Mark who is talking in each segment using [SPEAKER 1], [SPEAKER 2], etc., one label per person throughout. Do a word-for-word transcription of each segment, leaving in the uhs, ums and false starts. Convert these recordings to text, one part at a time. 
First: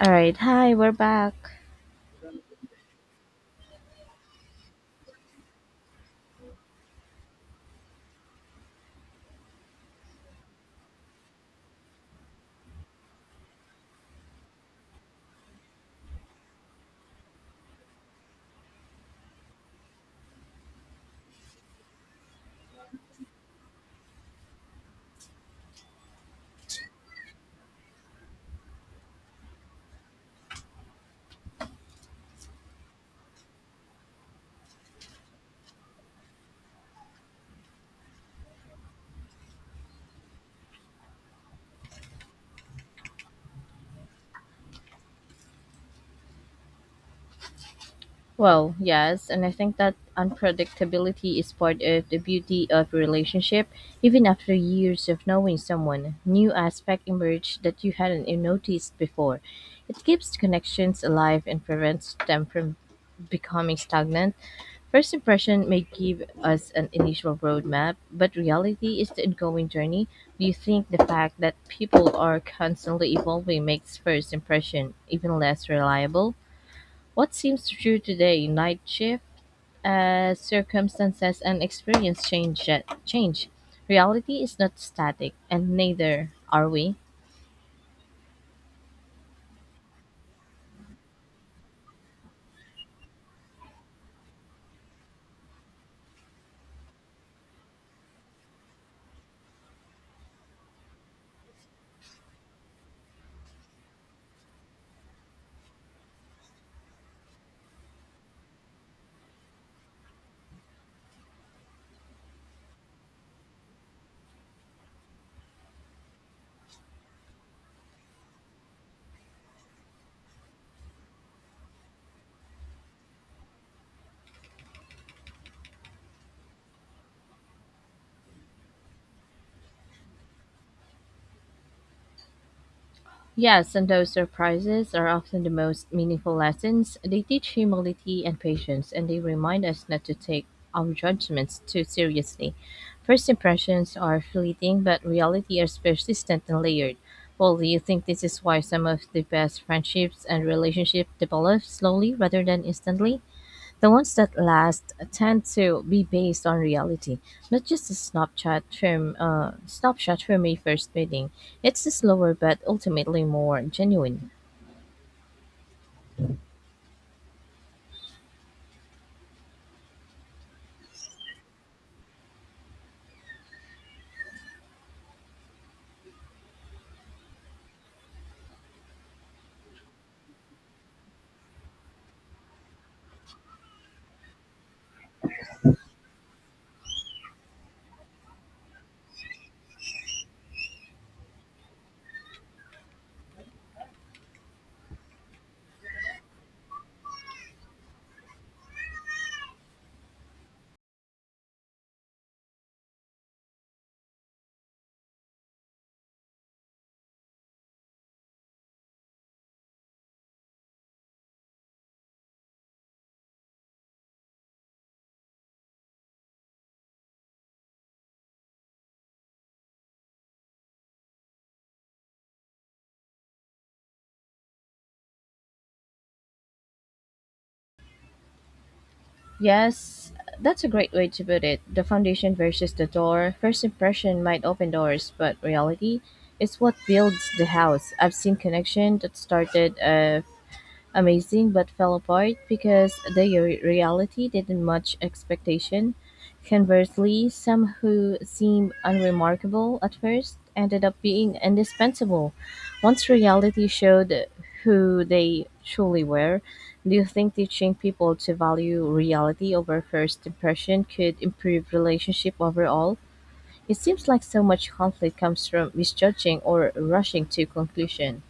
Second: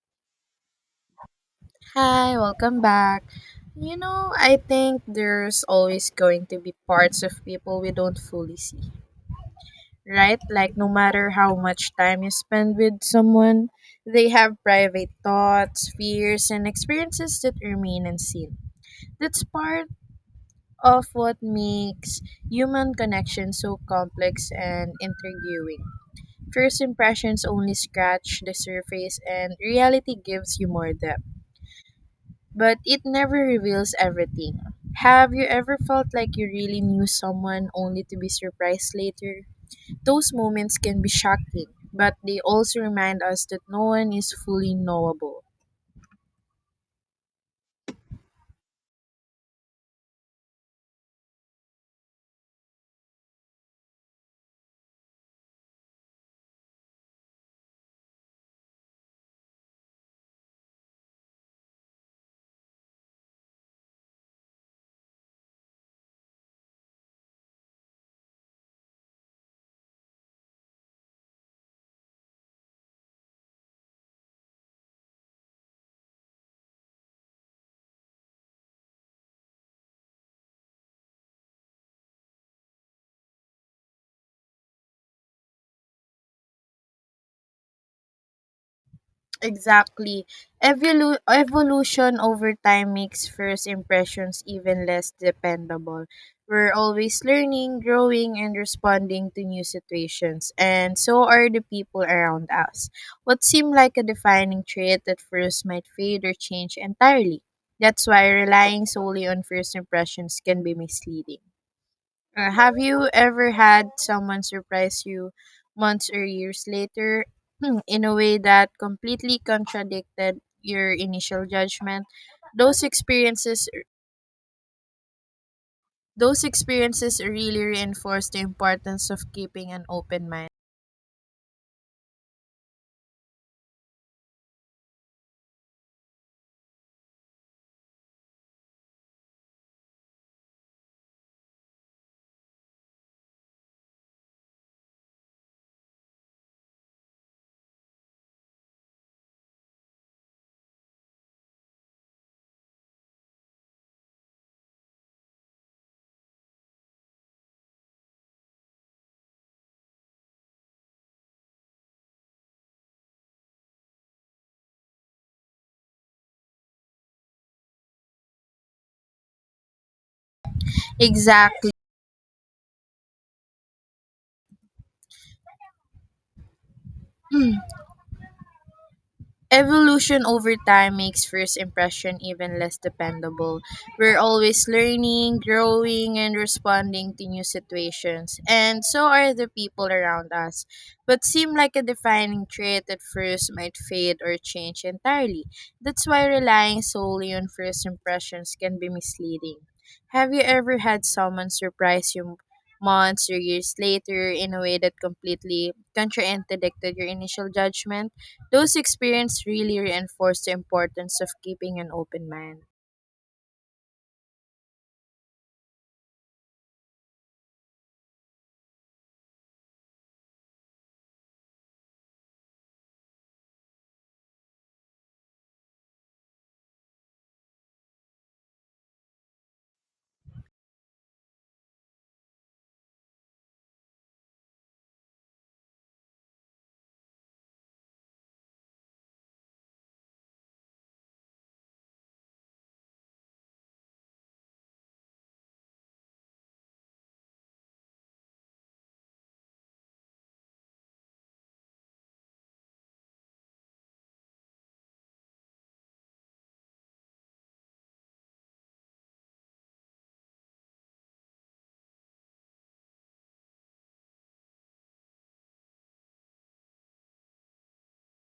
[SPEAKER 1] All right, hi, we're back.
[SPEAKER 2] Hi, welcome back. You know, I think there's always going to be parts of people we don't fully see, right? Like, no matter how much time you spend with someone, they have private thoughts, fears, and experiences that remain unseen. That's part of what makes human connection so complex and intriguing. First impressions only scratch the surface, and reality gives you more depth, but it never reveals everything. Have you ever felt like you really knew someone only to be surprised later? Those moments can be shocking, but they also remind us that no one is fully knowable.
[SPEAKER 1] Well, yes, and I think that unpredictability is part of the beauty of a relationship. Even after years of knowing someone, new aspect emerge that you hadn't even noticed before. It keeps connections alive and prevents them from becoming stagnant. First impression may give us an initial roadmap, but reality is the ongoing journey. Do you think the fact that people are constantly evolving makes first impression even less reliable? What seems true today, night shift, as circumstances and experience change, change. Reality is not static, and neither are we.
[SPEAKER 2] Exactly. Evolu- evolution over time makes first impressions even less dependable. We're always learning, growing, and responding to new situations, and so are the people around us. What seemed like a defining trait at first might fade or change entirely. That's why relying solely on first impressions can be misleading. Uh, have you ever had someone surprise you months or years later in a way that completely contradicted your initial judgment? Those experiences those experiences really reinforce the importance of keeping an open mind.
[SPEAKER 1] Yes, and those surprises are often the most meaningful lessons. They teach humility and patience, and they remind us not to take our judgments too seriously. First impressions are fleeting, but reality is persistent and layered. Well, do you think this is why some of the best friendships and relationships develop slowly rather than instantly? The ones that last tend to be based on reality, not just a snapshot from uh, snapshot from a first meeting. It's a slower but ultimately more genuine.
[SPEAKER 2] Exactly. Evolution over time makes first impression even less dependable. We're always learning, growing, and responding to new situations, and so are the people around us. What seemed like a defining trait at first might fade or change entirely. That's why relying solely on first impressions can be misleading. Have you ever had someone surprise you months or years later in a way that completely contradicted your initial judgment? Those experiences really reinforce the importance of keeping an open mind.
[SPEAKER 1] Yes, that's a great way to put it. The foundation versus the door. First impression might open doors, but reality is what builds the house. I've seen connection that started uh, amazing but fell apart because the re- reality didn't match expectation. Conversely, some who seemed unremarkable at first ended up being indispensable once reality showed who they truly were. Do you think teaching people to value reality over first impression could improve relationship overall? It seems like so much conflict comes from misjudging or rushing to conclusion.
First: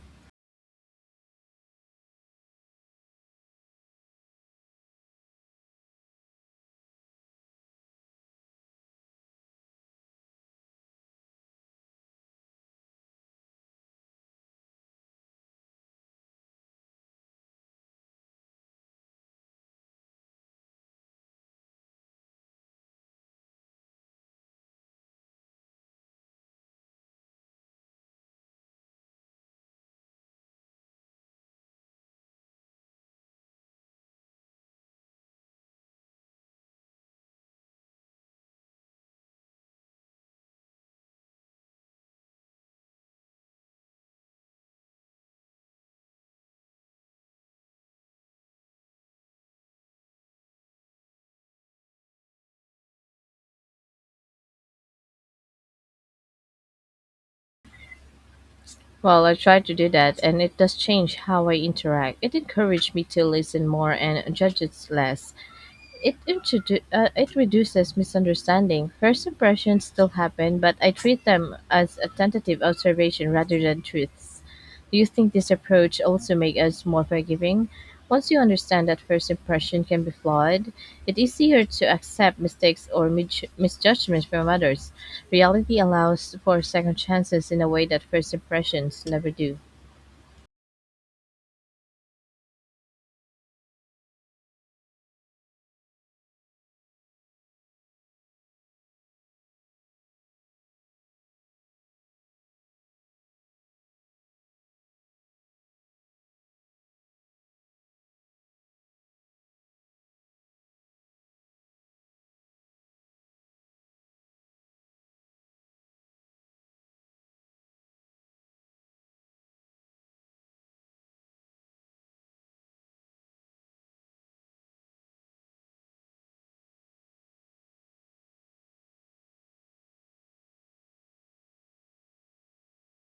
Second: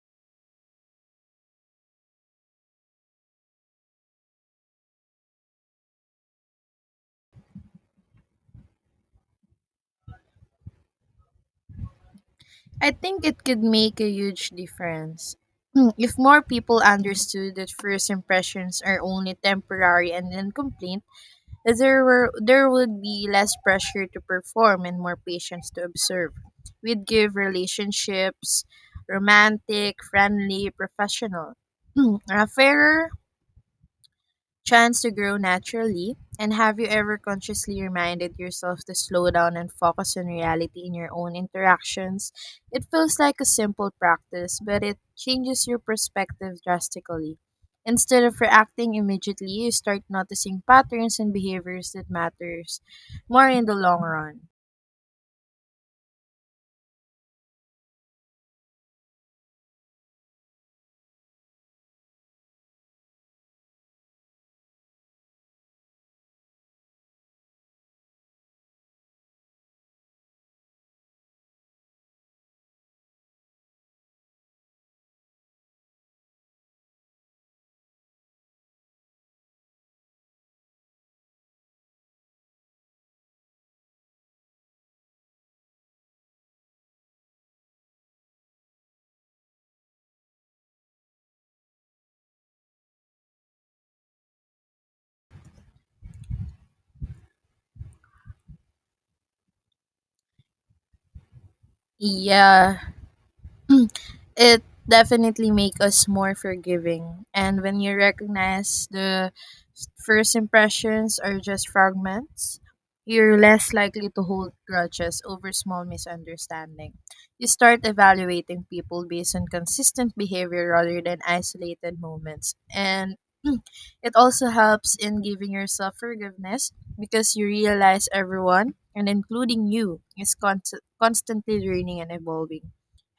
[SPEAKER 2] I think it could make a huge difference. If more people understood that first impressions are only temporary and incomplete, there were there would be less pressure to perform and more patience to observe. We'd give relationships, romantic, friendly, professional, a fairer chance to grow naturally. And have you ever consciously reminded yourself to slow down and focus on reality in your own interactions? It feels like a simple practice, but it changes your perspective drastically. Instead of reacting immediately, you start noticing patterns and behaviors that matters more in the long run.
[SPEAKER 1] Well, I try to do that, and it does change how I interact. It encourages me to listen more and judges less. It introdu- uh, it reduces misunderstanding. First impressions still happen, but I treat them as a tentative observation rather than truths. Do you think this approach also makes us more forgiving? Once you understand that first impression can be flawed, it's easier to accept mistakes or mid- misjudgments from others. Reality allows for second chances in a way that first impressions never do.
[SPEAKER 2] Yeah, it definitely make us more forgiving, and when you recognize the first impressions are just fragments, you're less likely to hold grudges over small misunderstanding. You start evaluating people based on consistent behavior rather than isolated moments, and it also helps in giving yourself forgiveness, because you realize everyone and including you is const- constantly learning and evolving.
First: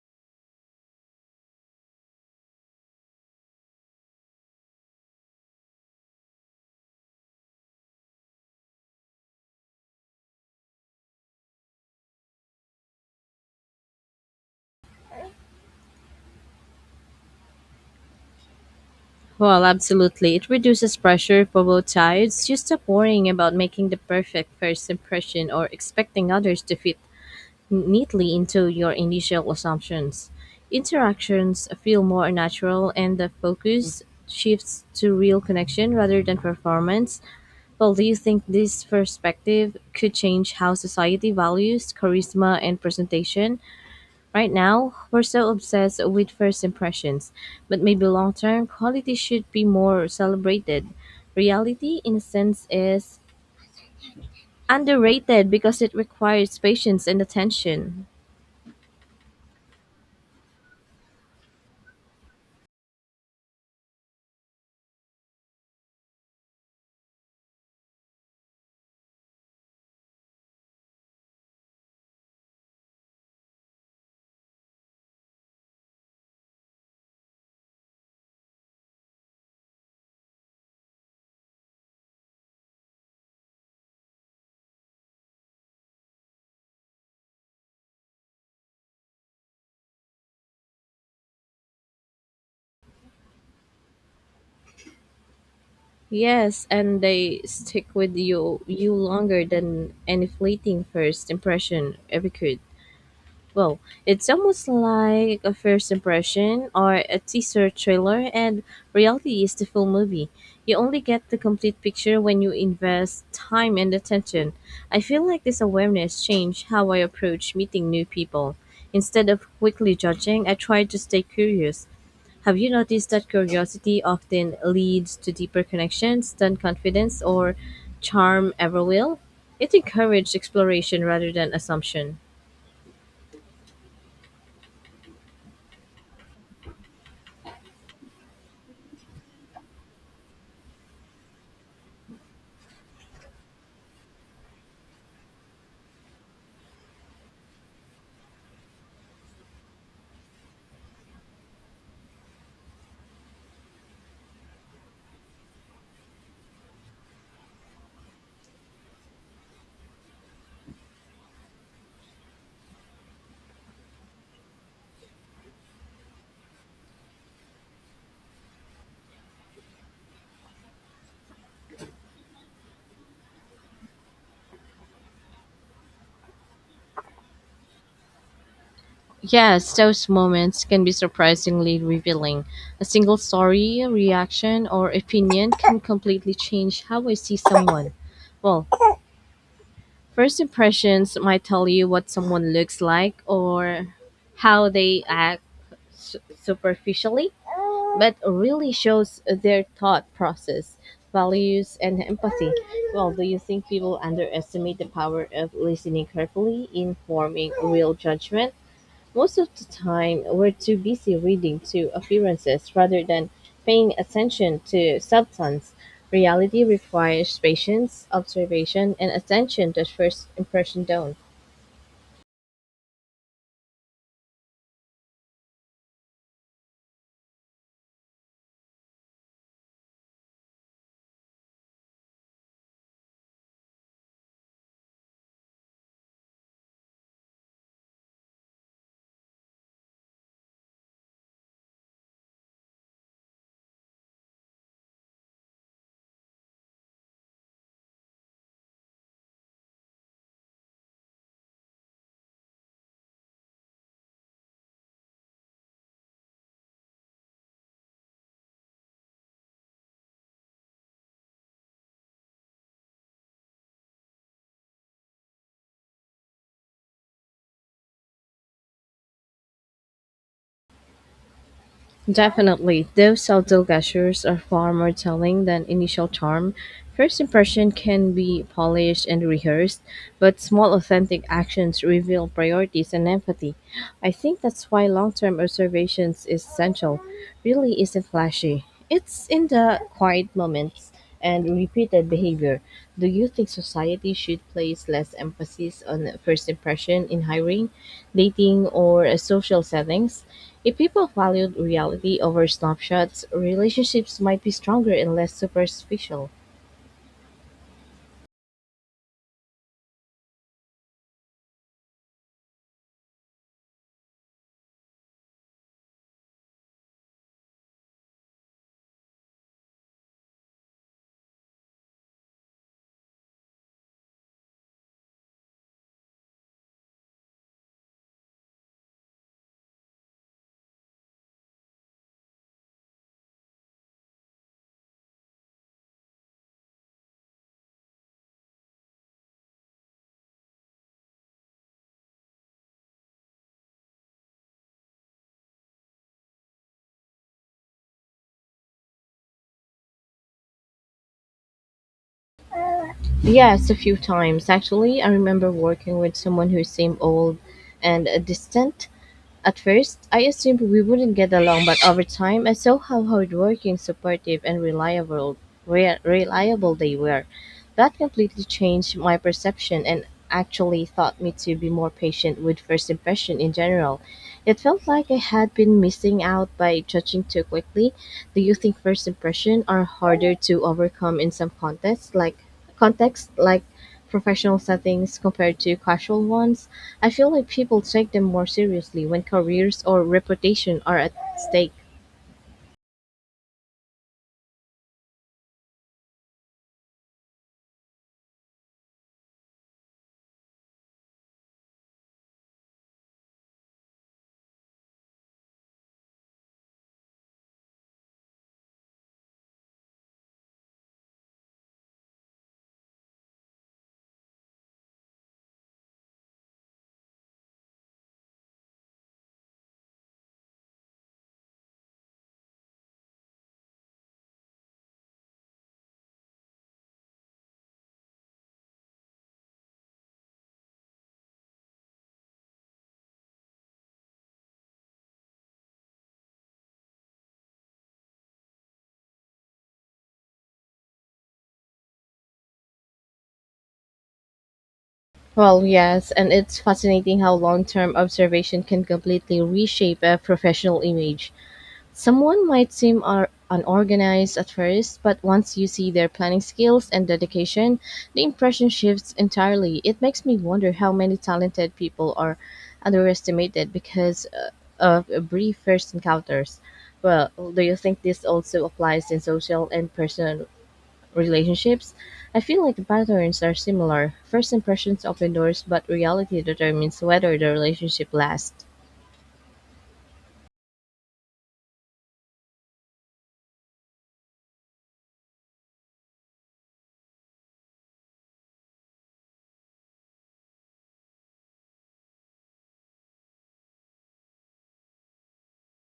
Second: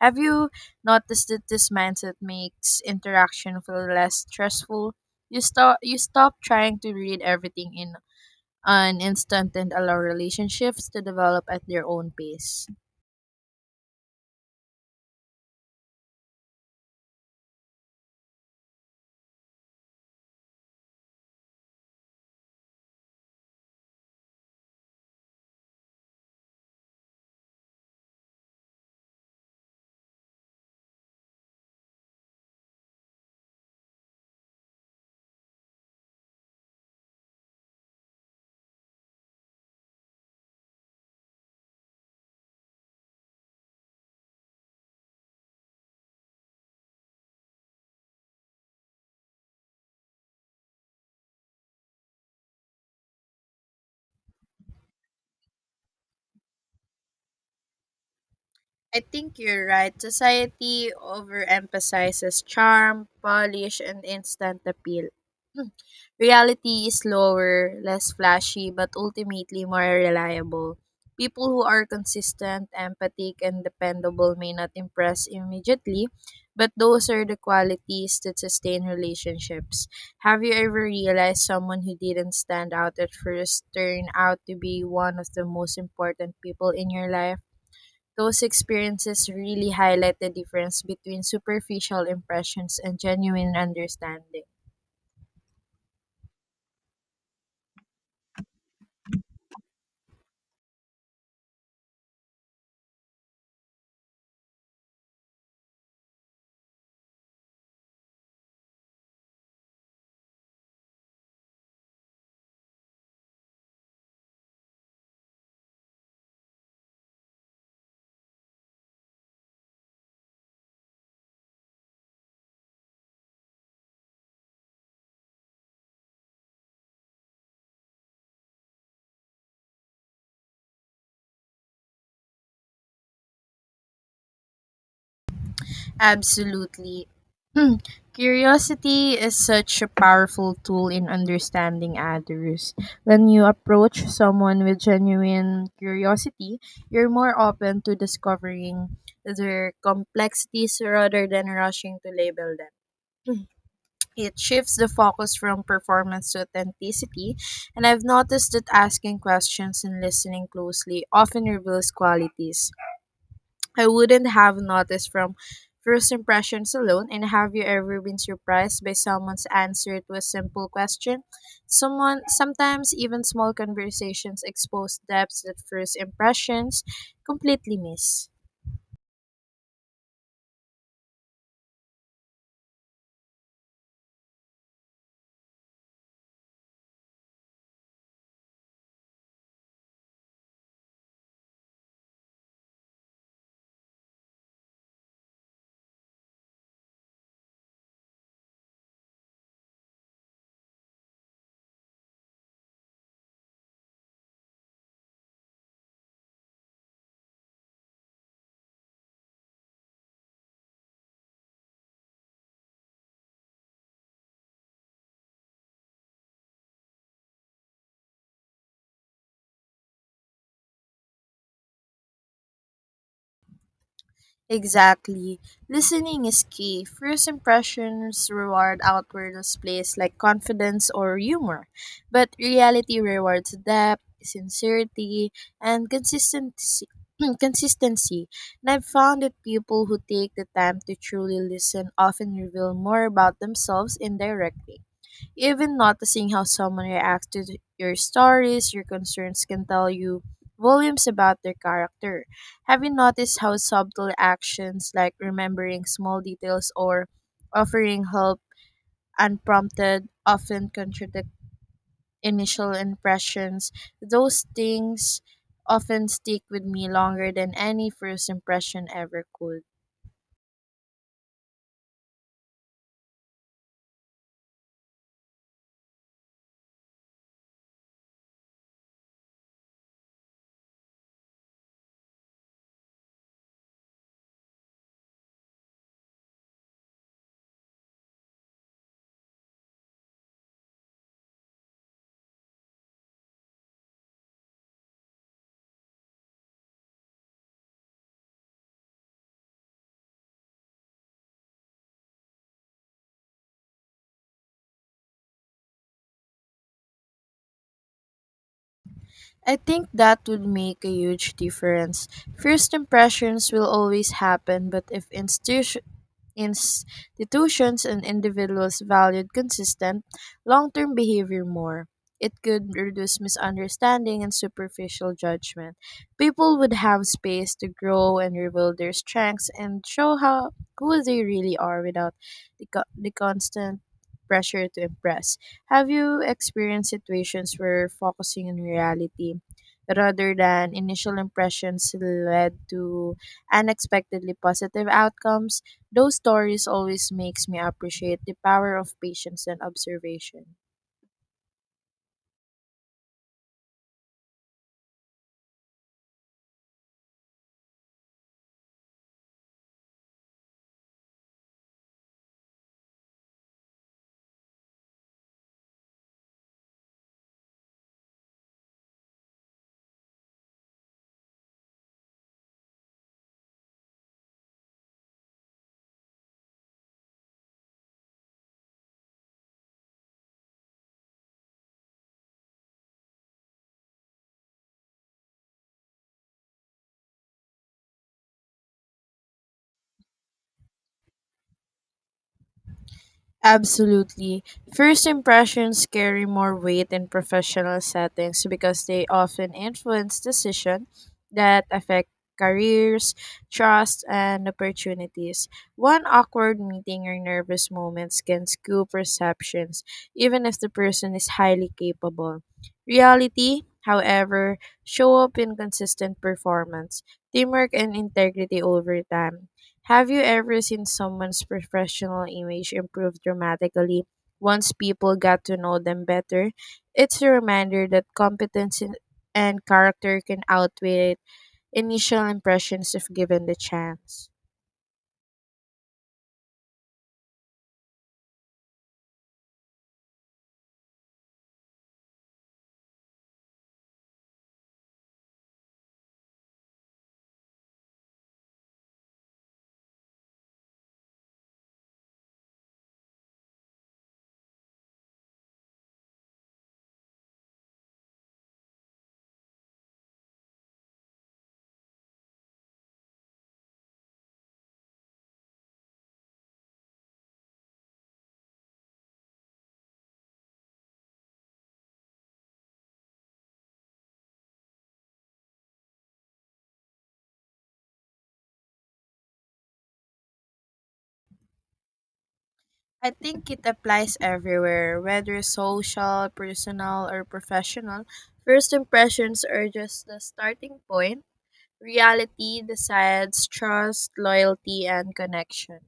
[SPEAKER 2] Have you Notice that this mindset makes interaction feel less stressful? You stop you stop trying to read everything in an instant and allow relationships to develop at their own pace.
[SPEAKER 1] Well, absolutely. It reduces pressure for both sides. You stop worrying about making the perfect first impression or expecting others to fit neatly into your initial assumptions. Interactions feel more natural and the focus shifts to real connection rather than performance. Well, do you think this perspective could change how society values charisma and presentation? Right now, we're so obsessed with first impressions, but maybe long term quality should be more celebrated. Reality, in a sense, is underrated because it requires patience and attention.
[SPEAKER 2] I think you're right. Society overemphasizes charm, polish, and instant appeal. Reality is slower, less flashy, but ultimately more reliable. People who are consistent, empathic, and dependable may not impress immediately, but those are the qualities that sustain relationships. Have you ever realized someone who didn't stand out at first turned out to be one of the most important people in your life? Those experiences really highlight the difference between superficial impressions and genuine understanding.
[SPEAKER 1] Yes, and they stick with you you longer than any fleeting first impression ever could. Well, it's almost like a first impression or a teaser trailer, and reality is the full movie. You only get the complete picture when you invest time and attention. I feel like this awareness changed how I approach meeting new people. Instead of quickly judging, I try to stay curious. Have you noticed that curiosity often leads to deeper connections than confidence or charm ever will? It encourages exploration rather than assumption.
[SPEAKER 2] Absolutely. Hmm. Curiosity is such a powerful tool in understanding others. When you approach someone with genuine curiosity, you're more open to discovering their complexities rather than rushing to label them. Hmm. It shifts the focus from performance to authenticity, and I've noticed that asking questions and listening closely often reveals qualities I wouldn't have noticed from first impressions alone. And have you ever been surprised by someone's answer to a simple question? Someone Sometimes even small conversations expose depths that first impressions completely miss.
[SPEAKER 1] Yes, those moments can be surprisingly revealing. A single story, reaction, or opinion can completely change how I see someone. Well, first impressions might tell you what someone looks like or how they act su- superficially, but really shows their thought process, values, and empathy. Well, do you think people underestimate the power of listening carefully in forming real judgment? Most of the time, we're too busy reading to appearances rather than paying attention to substance. Reality requires patience, observation, and attention that first impression don't.
[SPEAKER 2] Exactly. Listening is key. First impressions reward outward displays like confidence or humor, but reality rewards depth, sincerity, and consistency. consistency. And I've found that people who take the time to truly listen often reveal more about themselves indirectly. Even noticing how someone reacts to th- your stories, your concerns can tell you volumes about their character. Have you noticed how subtle actions like remembering small details or offering help unprompted often contradict initial impressions? Those things often stick with me longer than any first impression ever could.
[SPEAKER 1] Definitely, those subtle gestures are far more telling than initial charm. First impression can be polished and rehearsed, but small authentic actions reveal priorities and empathy. I think that's why long-term observations is essential. Really isn't flashy. It's in the quiet moments and repeated behavior. Do you think society should place less emphasis on first impression in hiring, dating, or uh, social settings? If people valued reality over snapshots, relationships might be stronger and less superficial.
[SPEAKER 2] I think that would make a huge difference. First impressions will always happen, but if institu- institutions and individuals valued consistent, long term behavior more, it could reduce misunderstanding and superficial judgment. People would have space to grow and reveal their strengths and show how who they really are without the, co- the constant pressure to impress. Have you experienced situations where focusing on reality rather than initial impressions led to unexpectedly positive outcomes? Those stories always makes me appreciate the power of patience and observation.
[SPEAKER 1] Yes, a few times actually. I remember working with someone who seemed old and uh, distant. At first, I assumed we wouldn't get along, but over time, I saw how hardworking, supportive, and reliable re- reliable they were. That completely changed my perception and actually taught me to be more patient with first impression in general. It felt like I had been missing out by judging too quickly. Do you think first impression are harder to overcome in some contests, like contexts like professional settings compared to casual ones. I feel like people take them more seriously when careers or reputation are at stake.
[SPEAKER 2] Absolutely. First impressions carry more weight in professional settings because they often influence decisions that affect careers, trust, and opportunities. One awkward meeting or nervous moments can skew perceptions, even if the person is highly capable. Reality, however, show up in consistent performance, teamwork, and integrity over time. Have you ever seen someone's professional image improve dramatically once people got to know them better? It's a reminder that competence in- and character can outweigh initial impressions if given the chance.
[SPEAKER 1] Well, yes, and it's fascinating how long term observation can completely reshape a professional image. Someone might seem ar- unorganized at first, but once you see their planning skills and dedication, the impression shifts entirely. It makes me wonder how many talented people are underestimated because uh, of a brief first encounters. Well, do you think this also applies in social and personal relationships? I feel like the patterns are similar. First impressions open doors, but reality determines whether the relationship lasts.
[SPEAKER 2] I think it applies everywhere, whether social, personal, or professional. First impressions are just the starting point. Reality decides trust, loyalty, and connection.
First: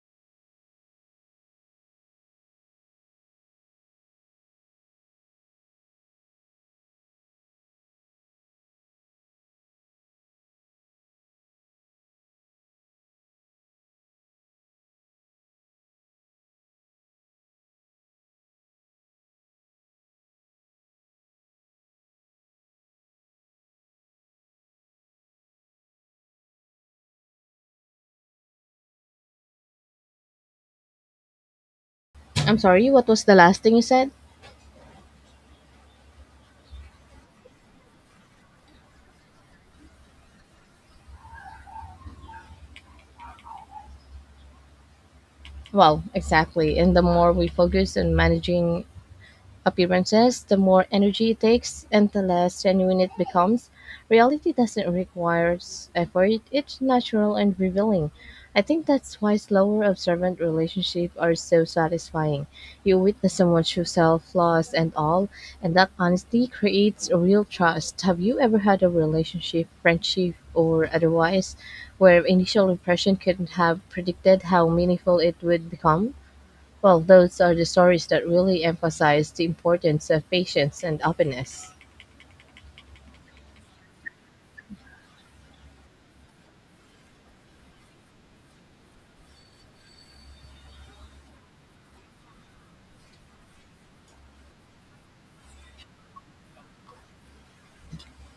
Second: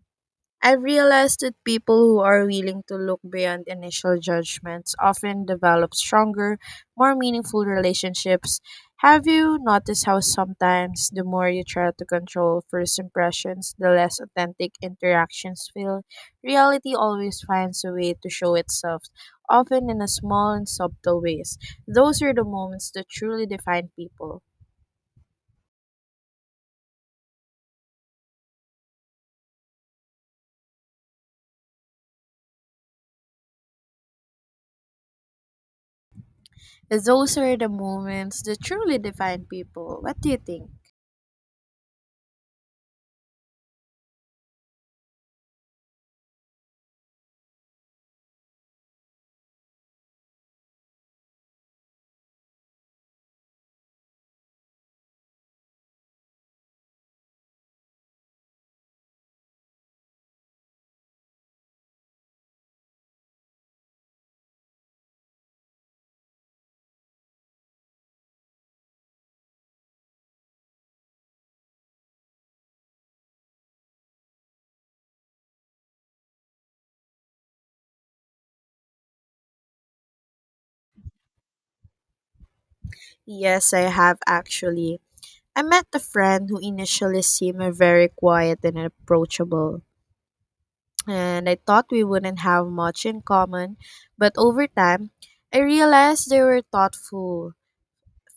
[SPEAKER 2] I've realized that people who are willing to look beyond initial judgments often develop stronger, more meaningful relationships. Have you noticed how sometimes the more you try to control first impressions, the less authentic interactions feel? Reality always finds a way to show itself, often in a small and subtle ways. Those are the moments that truly define people.
[SPEAKER 1] I'm sorry, what was the last thing you said?
[SPEAKER 2] Those are the moments that truly define people. What do you think?
[SPEAKER 1] Well, exactly. And the more we focus on managing appearances, the more energy it takes and the less genuine it becomes. Reality doesn't require s- effort, it's natural and revealing. I think that's why slower observant relationships are so satisfying. You witness someone's true self, flaws, and all, and that honesty creates a real trust. Have you ever had a relationship, friendship, or otherwise, where initial impression couldn't have predicted how meaningful it would become? Well, those are the stories that really emphasize the importance of patience and openness.
[SPEAKER 2] Yes, I have actually. I met a friend who initially seemed very quiet and approachable, and I thought we wouldn't have much in common, but over time, I realized they were thoughtful,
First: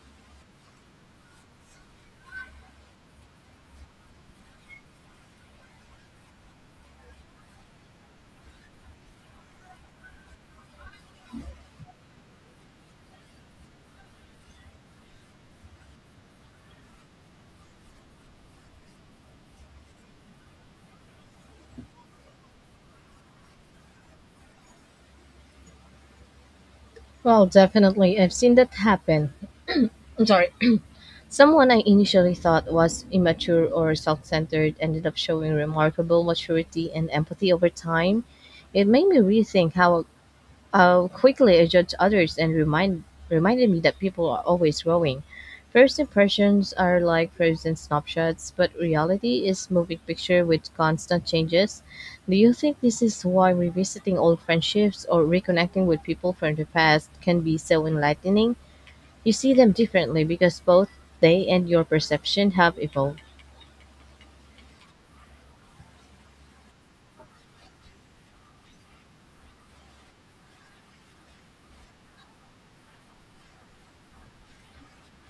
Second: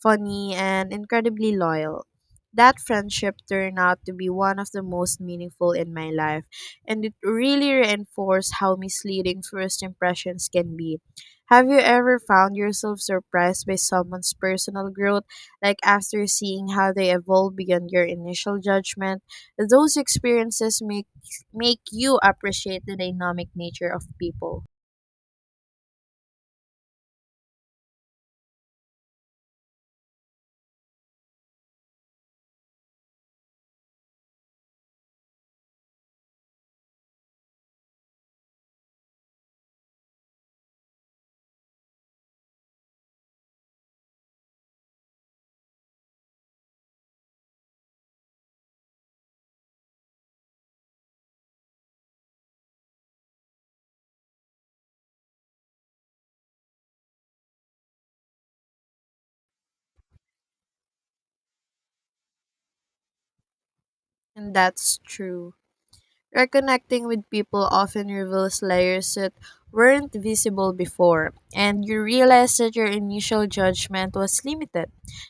[SPEAKER 2] funny, and incredibly loyal. That friendship turned out to be one of the most meaningful in my life, and it really reinforced how misleading first impressions can be. Have you ever found yourself surprised by someone's personal growth, like after seeing how they evolve beyond your initial judgment? Those experiences make make you appreciate the dynamic nature of people.
[SPEAKER 1] Well, definitely, I've seen that happen. I'm sorry. Someone I initially thought was immature or self centered ended up showing remarkable maturity and empathy over time. It made me rethink how I'll quickly adjust others and remind reminded me that people are always growing. First impressions are like frozen snapshots, but reality is moving picture with constant changes. Do you think this is why revisiting old friendships or reconnecting with people from the past can be so enlightening? You see them differently because both they and your perception have evolved.
[SPEAKER 2] And that's true. Reconnecting with people often reveals layers that weren't visible before, and you realize that your initial judgment was limited,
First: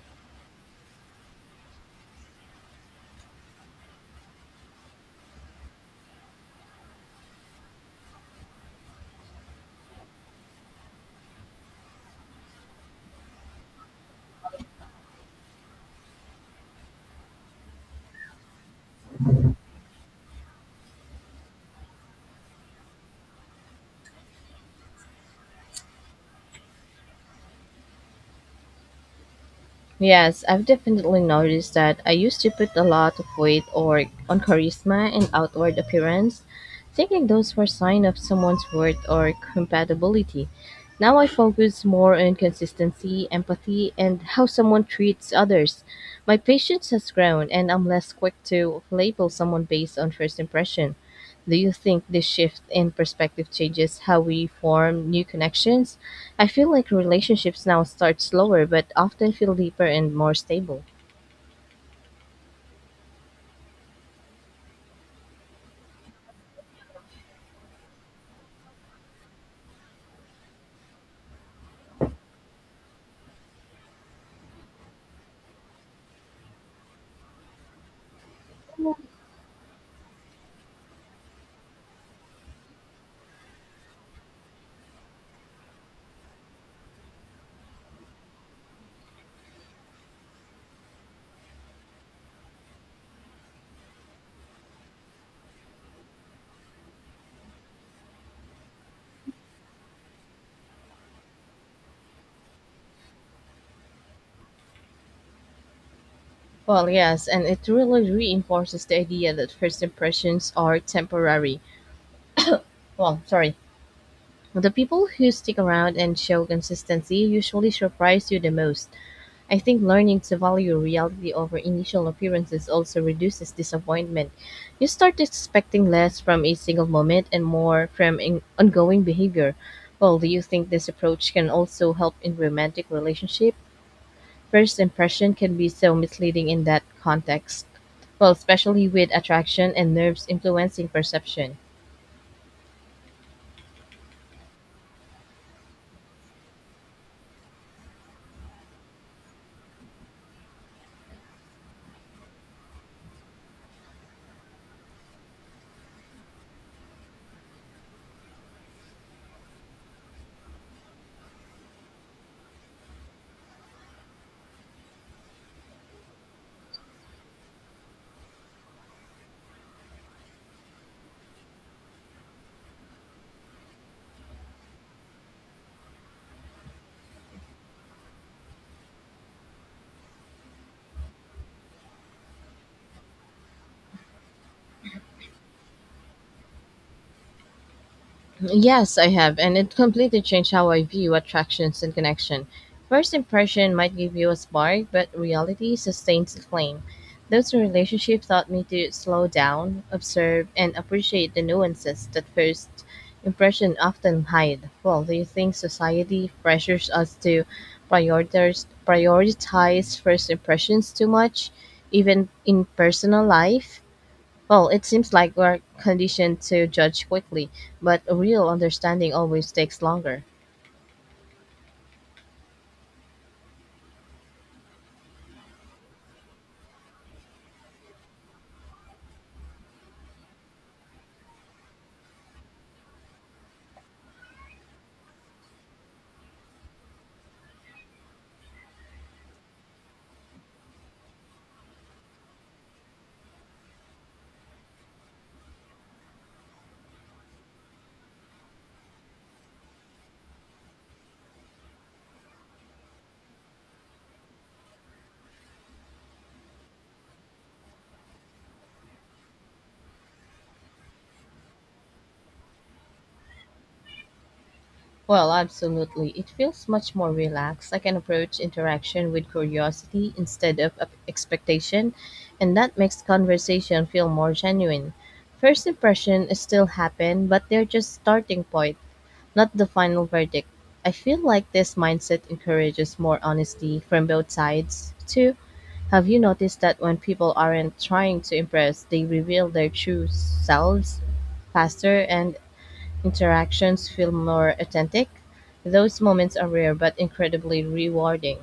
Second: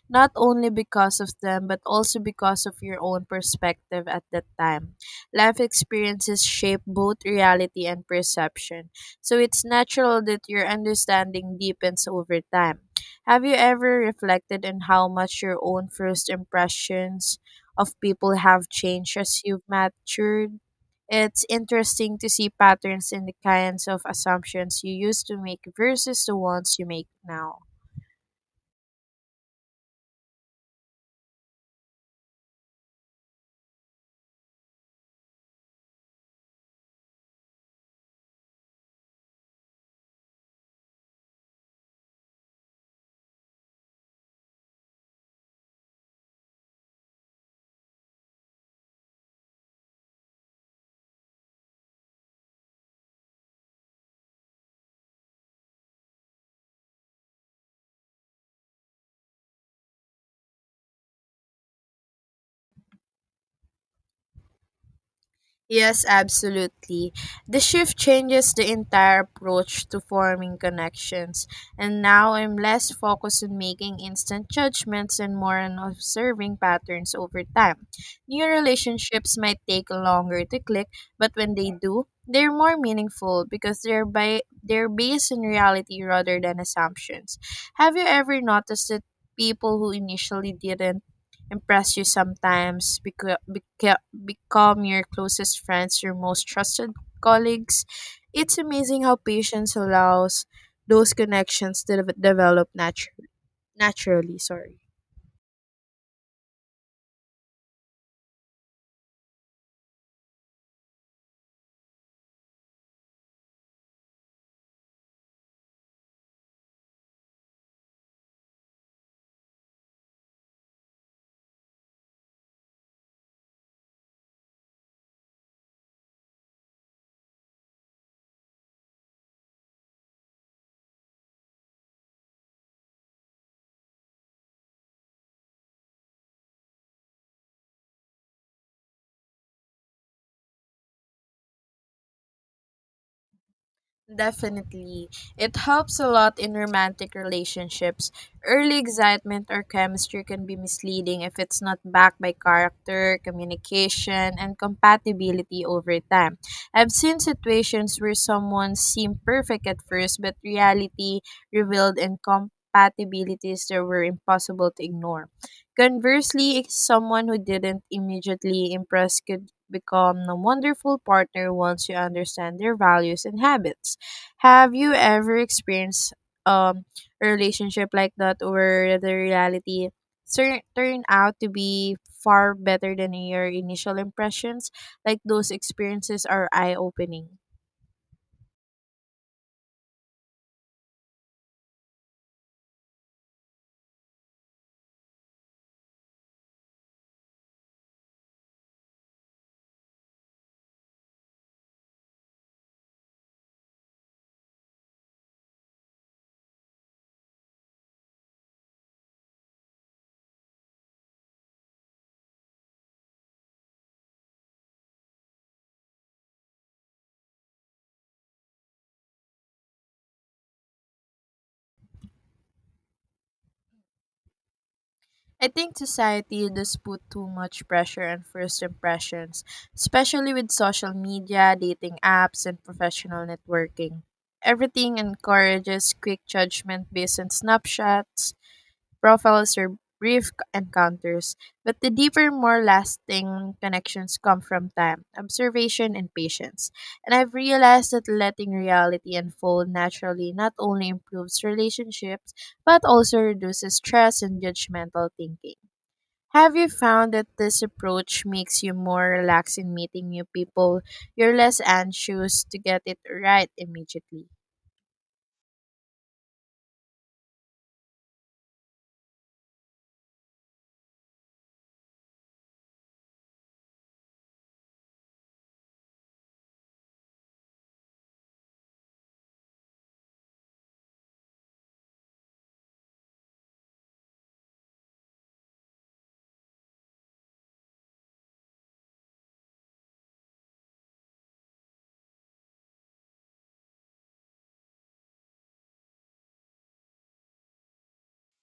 [SPEAKER 2] not only because of them, but also because of your own perspective at that time. Life experiences shape both reality and perception, so it's natural that your understanding deepens over time. Have you ever reflected on how much your own first impressions of people have changed as you've matured? It's interesting to see patterns in the kinds of assumptions you used to make versus the ones you make now.
[SPEAKER 1] Yes, I've definitely noticed that I used to put a lot of weight or on charisma and outward appearance, thinking those were sign of someone's worth or compatibility. Now I focus more on consistency, empathy, and how someone treats others. My patience has grown and I'm less quick to label someone based on first impression. Do you think this shift in perspective changes how we form new connections? I feel like relationships now start slower but often feel deeper and more stable.
[SPEAKER 2] Yes, absolutely. The shift changes the entire approach to forming connections, and now I'm less focused on making instant judgments and more on observing patterns over time. New relationships might take longer to click, but when they do, they're more meaningful because they're by they're based in reality rather than assumptions. Have you ever noticed that people who initially didn't impress you sometimes beca- beca- become your closest friends, your most trusted colleagues? It's amazing how patience allows those connections to de- develop natu- naturally. Sorry.
[SPEAKER 1] Well, yes, and it really reinforces the idea that first impressions are temporary. Well, sorry. The people who stick around and show consistency usually surprise you the most. I think learning to value reality over initial appearances also reduces disappointment. You start expecting less from a single moment and more from in- ongoing behavior. Well, do you think this approach can also help in romantic relationship? First impression can be so misleading in that context, well especially with attraction and nerves influencing perception.
[SPEAKER 2] Definitely. It helps a lot in romantic relationships. Early excitement or chemistry can be misleading if it's not backed by character, communication, and compatibility over time. I've seen situations where someone seemed perfect at first, but reality revealed incompatibilities that were impossible to ignore. Conversely, someone who didn't immediately impress could become a wonderful partner once you understand their values and habits. Have you ever experienced um a relationship like that where the reality tur- turned out to be far better than your initial impressions? Like those experiences are eye opening.
[SPEAKER 1] Yes, I have, and it completely changed how I view attractions and connection. First impression might give you a spark, but reality sustains the claim. Those relationships taught me to slow down, observe, and appreciate the nuances that first impression often hide. Well, do you think society pressures us to prioritize prioritize first impressions too much, even in personal life? Well, it seems like we're conditioned to judge quickly, but a real understanding always takes longer.
[SPEAKER 2] I think society does put too much pressure on first impressions, especially with social media, dating apps, and professional networking. Everything encourages quick judgment based on snapshots, profiles are brief c- encounters, but the deeper, more lasting connections come from time, observation, and patience. And I've realized that letting reality unfold naturally not only improves relationships, but also reduces stress and judgmental thinking. Have you found that this approach makes you more relaxed in meeting new people? You're less anxious to get it right immediately.
[SPEAKER 1] Well, absolutely. It feels much more relaxed. I can approach interaction with curiosity instead of of expectation, and that makes conversation feel more genuine. First impression is still happen, but they're just starting point, not the final verdict. I feel like this mindset encourages more honesty from both sides, too. Have you noticed that when people aren't trying to impress, they reveal their true selves faster and interactions feel more authentic? Those moments are rare but incredibly rewarding.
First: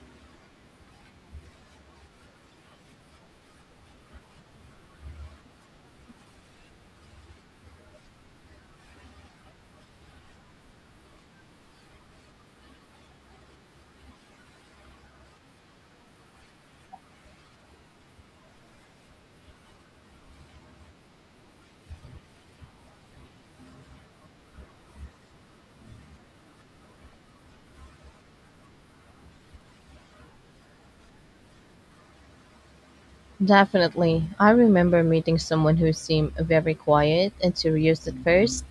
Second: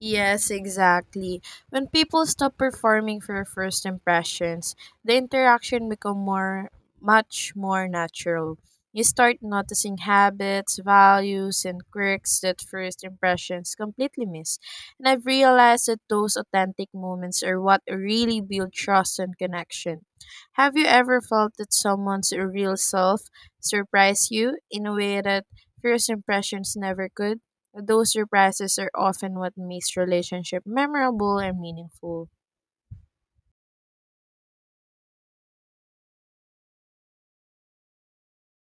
[SPEAKER 2] Yes, exactly. When people stop performing for first impressions, the interaction become more much more natural. You start noticing habits, values, and quirks that first impressions completely miss. And I've realized that those authentic moments are what really build trust and connection. Have you ever felt that someone's real self surprised you in a way that first impressions never could? Those surprises are often what makes relationship memorable and meaningful.
[SPEAKER 1] Definitely. I remember meeting someone who seemed very quiet and serious at first,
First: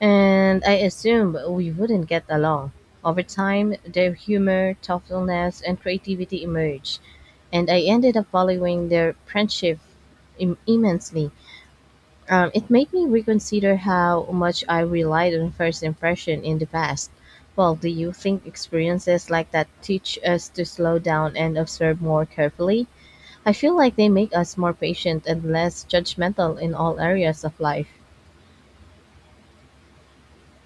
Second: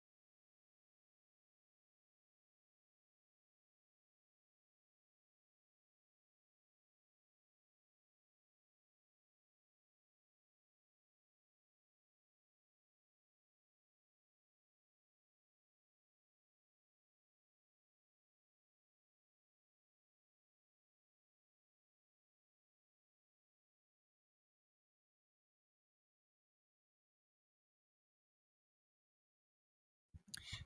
[SPEAKER 1] and I assumed we wouldn't get along. Over time, their humor, thoughtfulness, and creativity emerged, and I ended up valuing their friendship im- immensely. Um, it made me reconsider how much I relied on first impression in the past. Well, do you think experiences like that teach us to slow down and observe more carefully? I feel like they make us more patient and less judgmental in all areas of life.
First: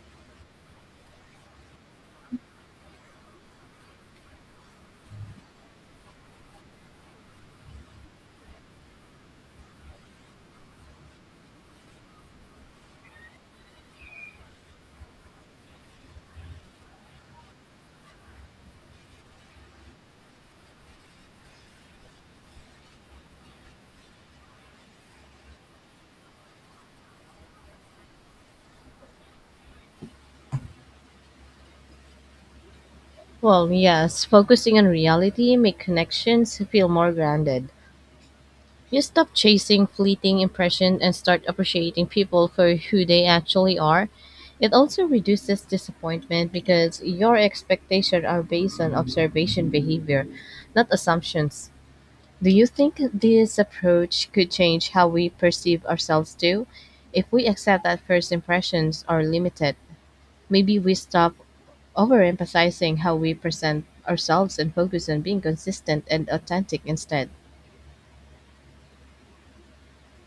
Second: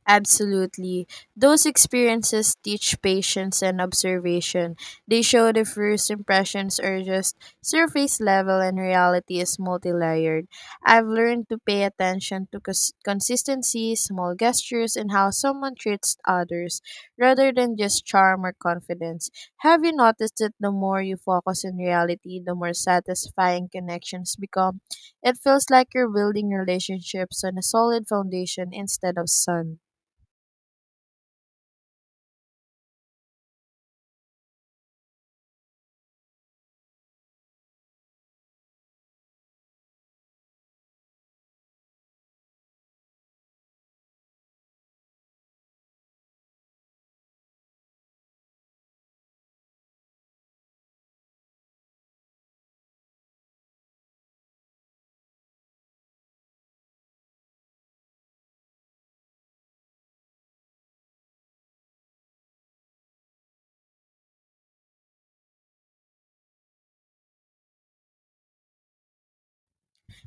[SPEAKER 2] Absolutely. Those experiences teach patience and observation. They show the first impressions are just surface level and reality is multi-layered. I've learned to pay attention to cons- consistency, small gestures, and how someone treats others, rather than just charm or confidence. Have you noticed that the more you focus on reality, the more satisfying connections become? It feels like you're building relationships on a solid foundation instead of sun.
[SPEAKER 1] Well, yes, focusing on reality make connections feel more grounded. You stop chasing fleeting impressions and start appreciating people for who they actually are. It also reduces disappointment because your expectations are based on observation behavior, not assumptions. Do you think this approach could change how we perceive ourselves too? If we accept that first impressions are limited, maybe we stop overemphasizing how we present ourselves and focus on being consistent and authentic instead.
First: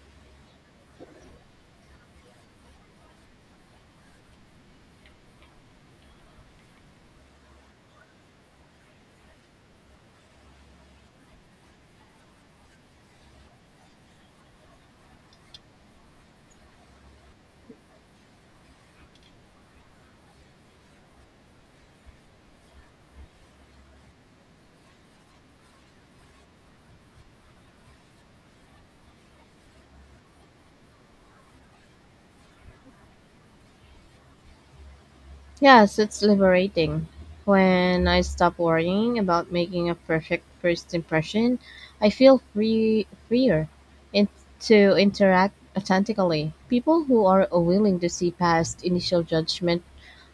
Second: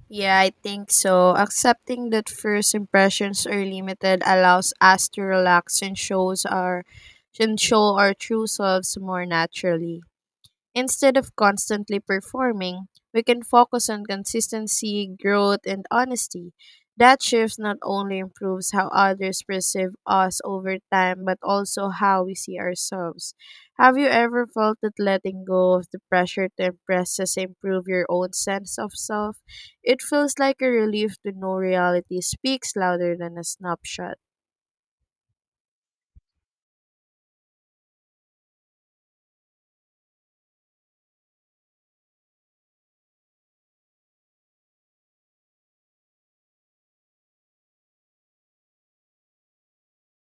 [SPEAKER 2] Yeah, I think so. Accepting that first impressions are limited allows us to relax and shows our and show our true selves more naturally. Instead of constantly performing, we can focus on consistency, growth, and honesty. That shift not only improves how others perceive us over time, but also how we see ourselves. Have you ever felt that letting go of the pressure to impress has improved your own sense of self? It feels like a relief to know reality speaks louder than a snapshot.
[SPEAKER 1] Yes, it's liberating. When I stop worrying about making a perfect first impression, I feel free freer in, to interact authentically. People who are willing to see past initial judgment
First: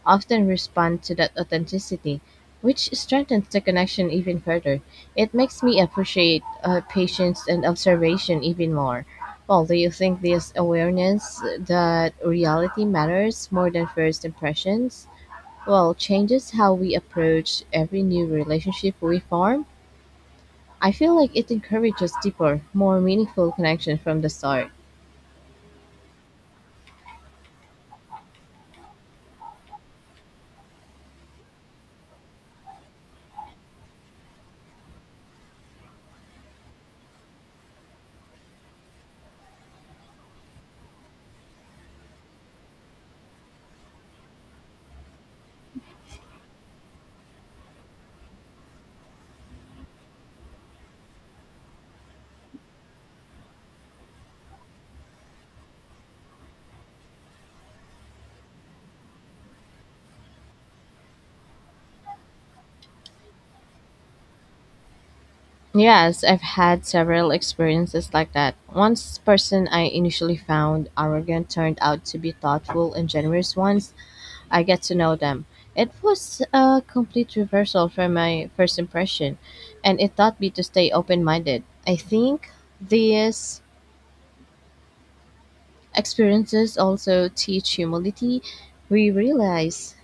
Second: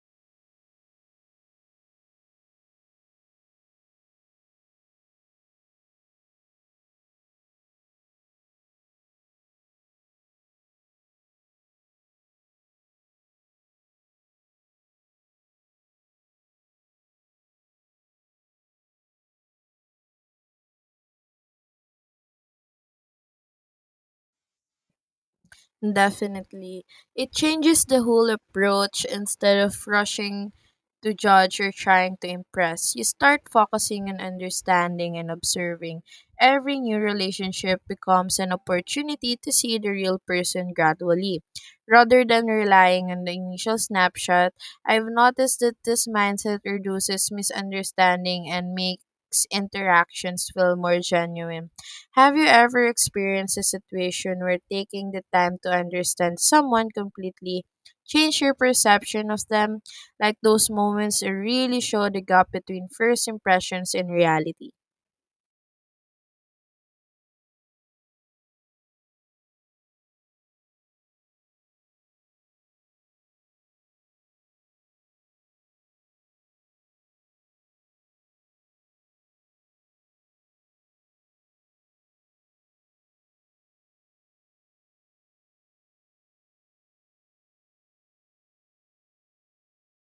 [SPEAKER 1] often respond to that authenticity, which strengthens the connection even further. It makes me appreciate uh, patience and observation even more. Well, do you think this awareness that reality matters more than first impressions? Well, changes how we approach every new relationship we form. I feel like it encourages deeper more meaningful connection from the start.
[SPEAKER 2] Definitely. It changes the whole approach. Instead of rushing to judge or trying to impress, you start focusing on understanding and observing. Every new relationship becomes an opportunity to see the real person gradually. Rather than relying on the initial snapshot, I've noticed that this mindset reduces misunderstanding and makes interactions feel more genuine. Have you ever experienced a situation where taking the time to understand someone completely changed your perception of them? Like those moments really show the gap between first impressions and reality.
[SPEAKER 1] Yes, I've had several experiences like that. One person I initially found arrogant turned out to be thoughtful and generous once I get to know them. It was a complete reversal from my first impression, and it taught me to stay open-minded. I think this experiences also teach humility. We realize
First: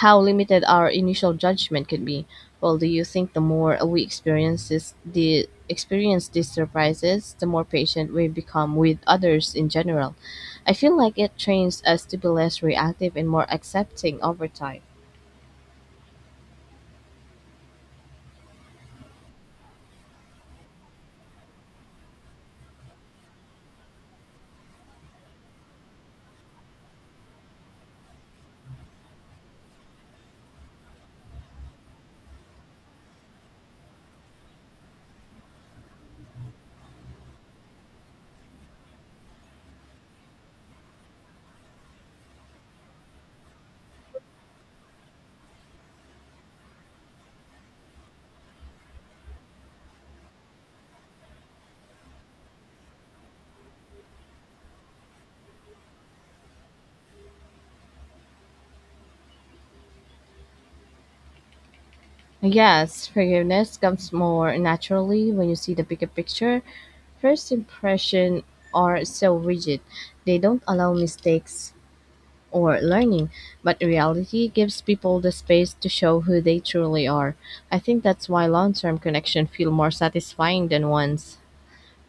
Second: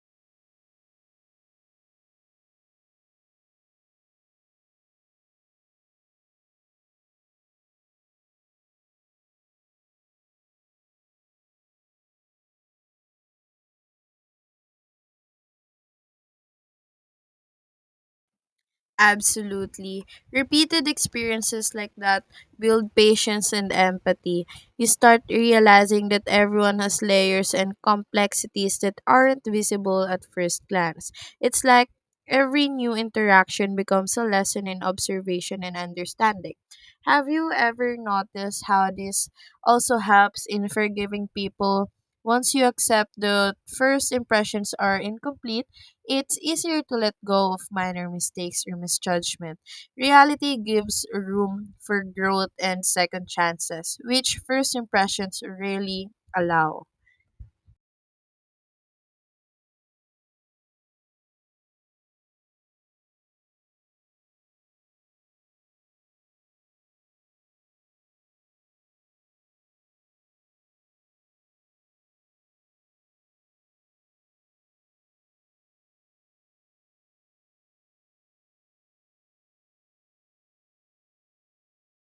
[SPEAKER 1] how limited our initial judgment can be. Well, do you think the more we experience this, the experience these surprises, the more patient we become with others in general? I feel like it trains us to be less reactive and more accepting over time.
[SPEAKER 2] Absolutely. Repeated experiences like that build patience and empathy. You start realizing that everyone has layers and complexities that aren't visible at first glance. It's like every new interaction becomes a lesson in observation and understanding. Have you ever noticed how this also helps in forgiving people? Once you accept the first impressions are incomplete, it's easier to let go of minor mistakes or misjudgment. Reality gives room for growth and second chances, which first impressions rarely allow.
[SPEAKER 1] Yes, forgiveness comes more naturally when you see the bigger picture. First impression are so rigid. They don't allow mistakes or learning, but reality gives people the space to show who they truly are. I think that's why long-term connection feel more satisfying than ones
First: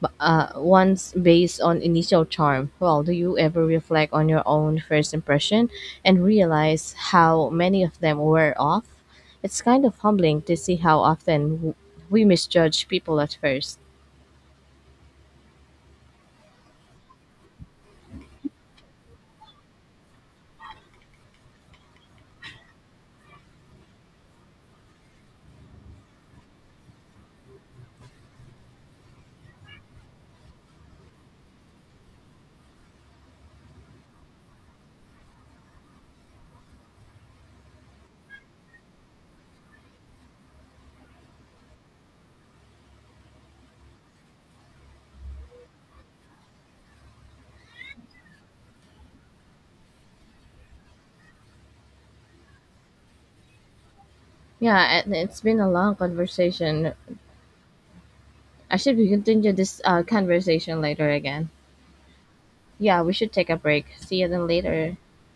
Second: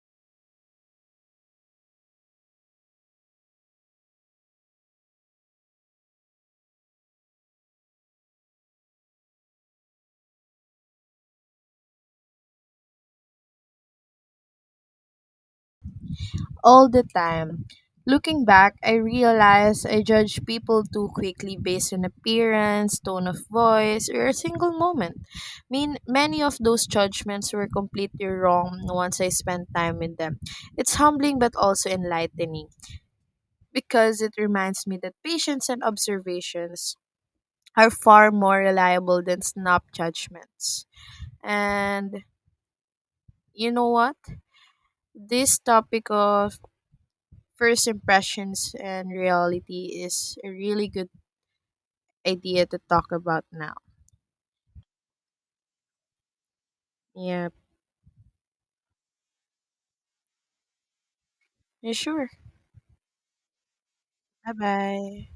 [SPEAKER 1] bu- uh, ones based on initial charm. Well, do you ever reflect on your own first impression and realize how many of them were off? It's kind of humbling to see how often w- we misjudge people at first.
[SPEAKER 2] All the time. Looking back, I realize I judge people too quickly based on appearance, tone of voice, or a single moment. Mean, many of those judgments were completely wrong once I spent time with them. It's humbling but also enlightening, because it reminds me that patience and observations are far more reliable than snap judgments. And you know what? This topic of first impressions and reality is a really good idea to talk about now.
[SPEAKER 1] Yeah, and it's been a long conversation.
[SPEAKER 2] Yeah,
[SPEAKER 1] I should we continue this uh, conversation later again.
[SPEAKER 2] yeah sure.
[SPEAKER 1] Yeah, we should take a break. See you then
[SPEAKER 2] Bye
[SPEAKER 1] later.
[SPEAKER 2] bye.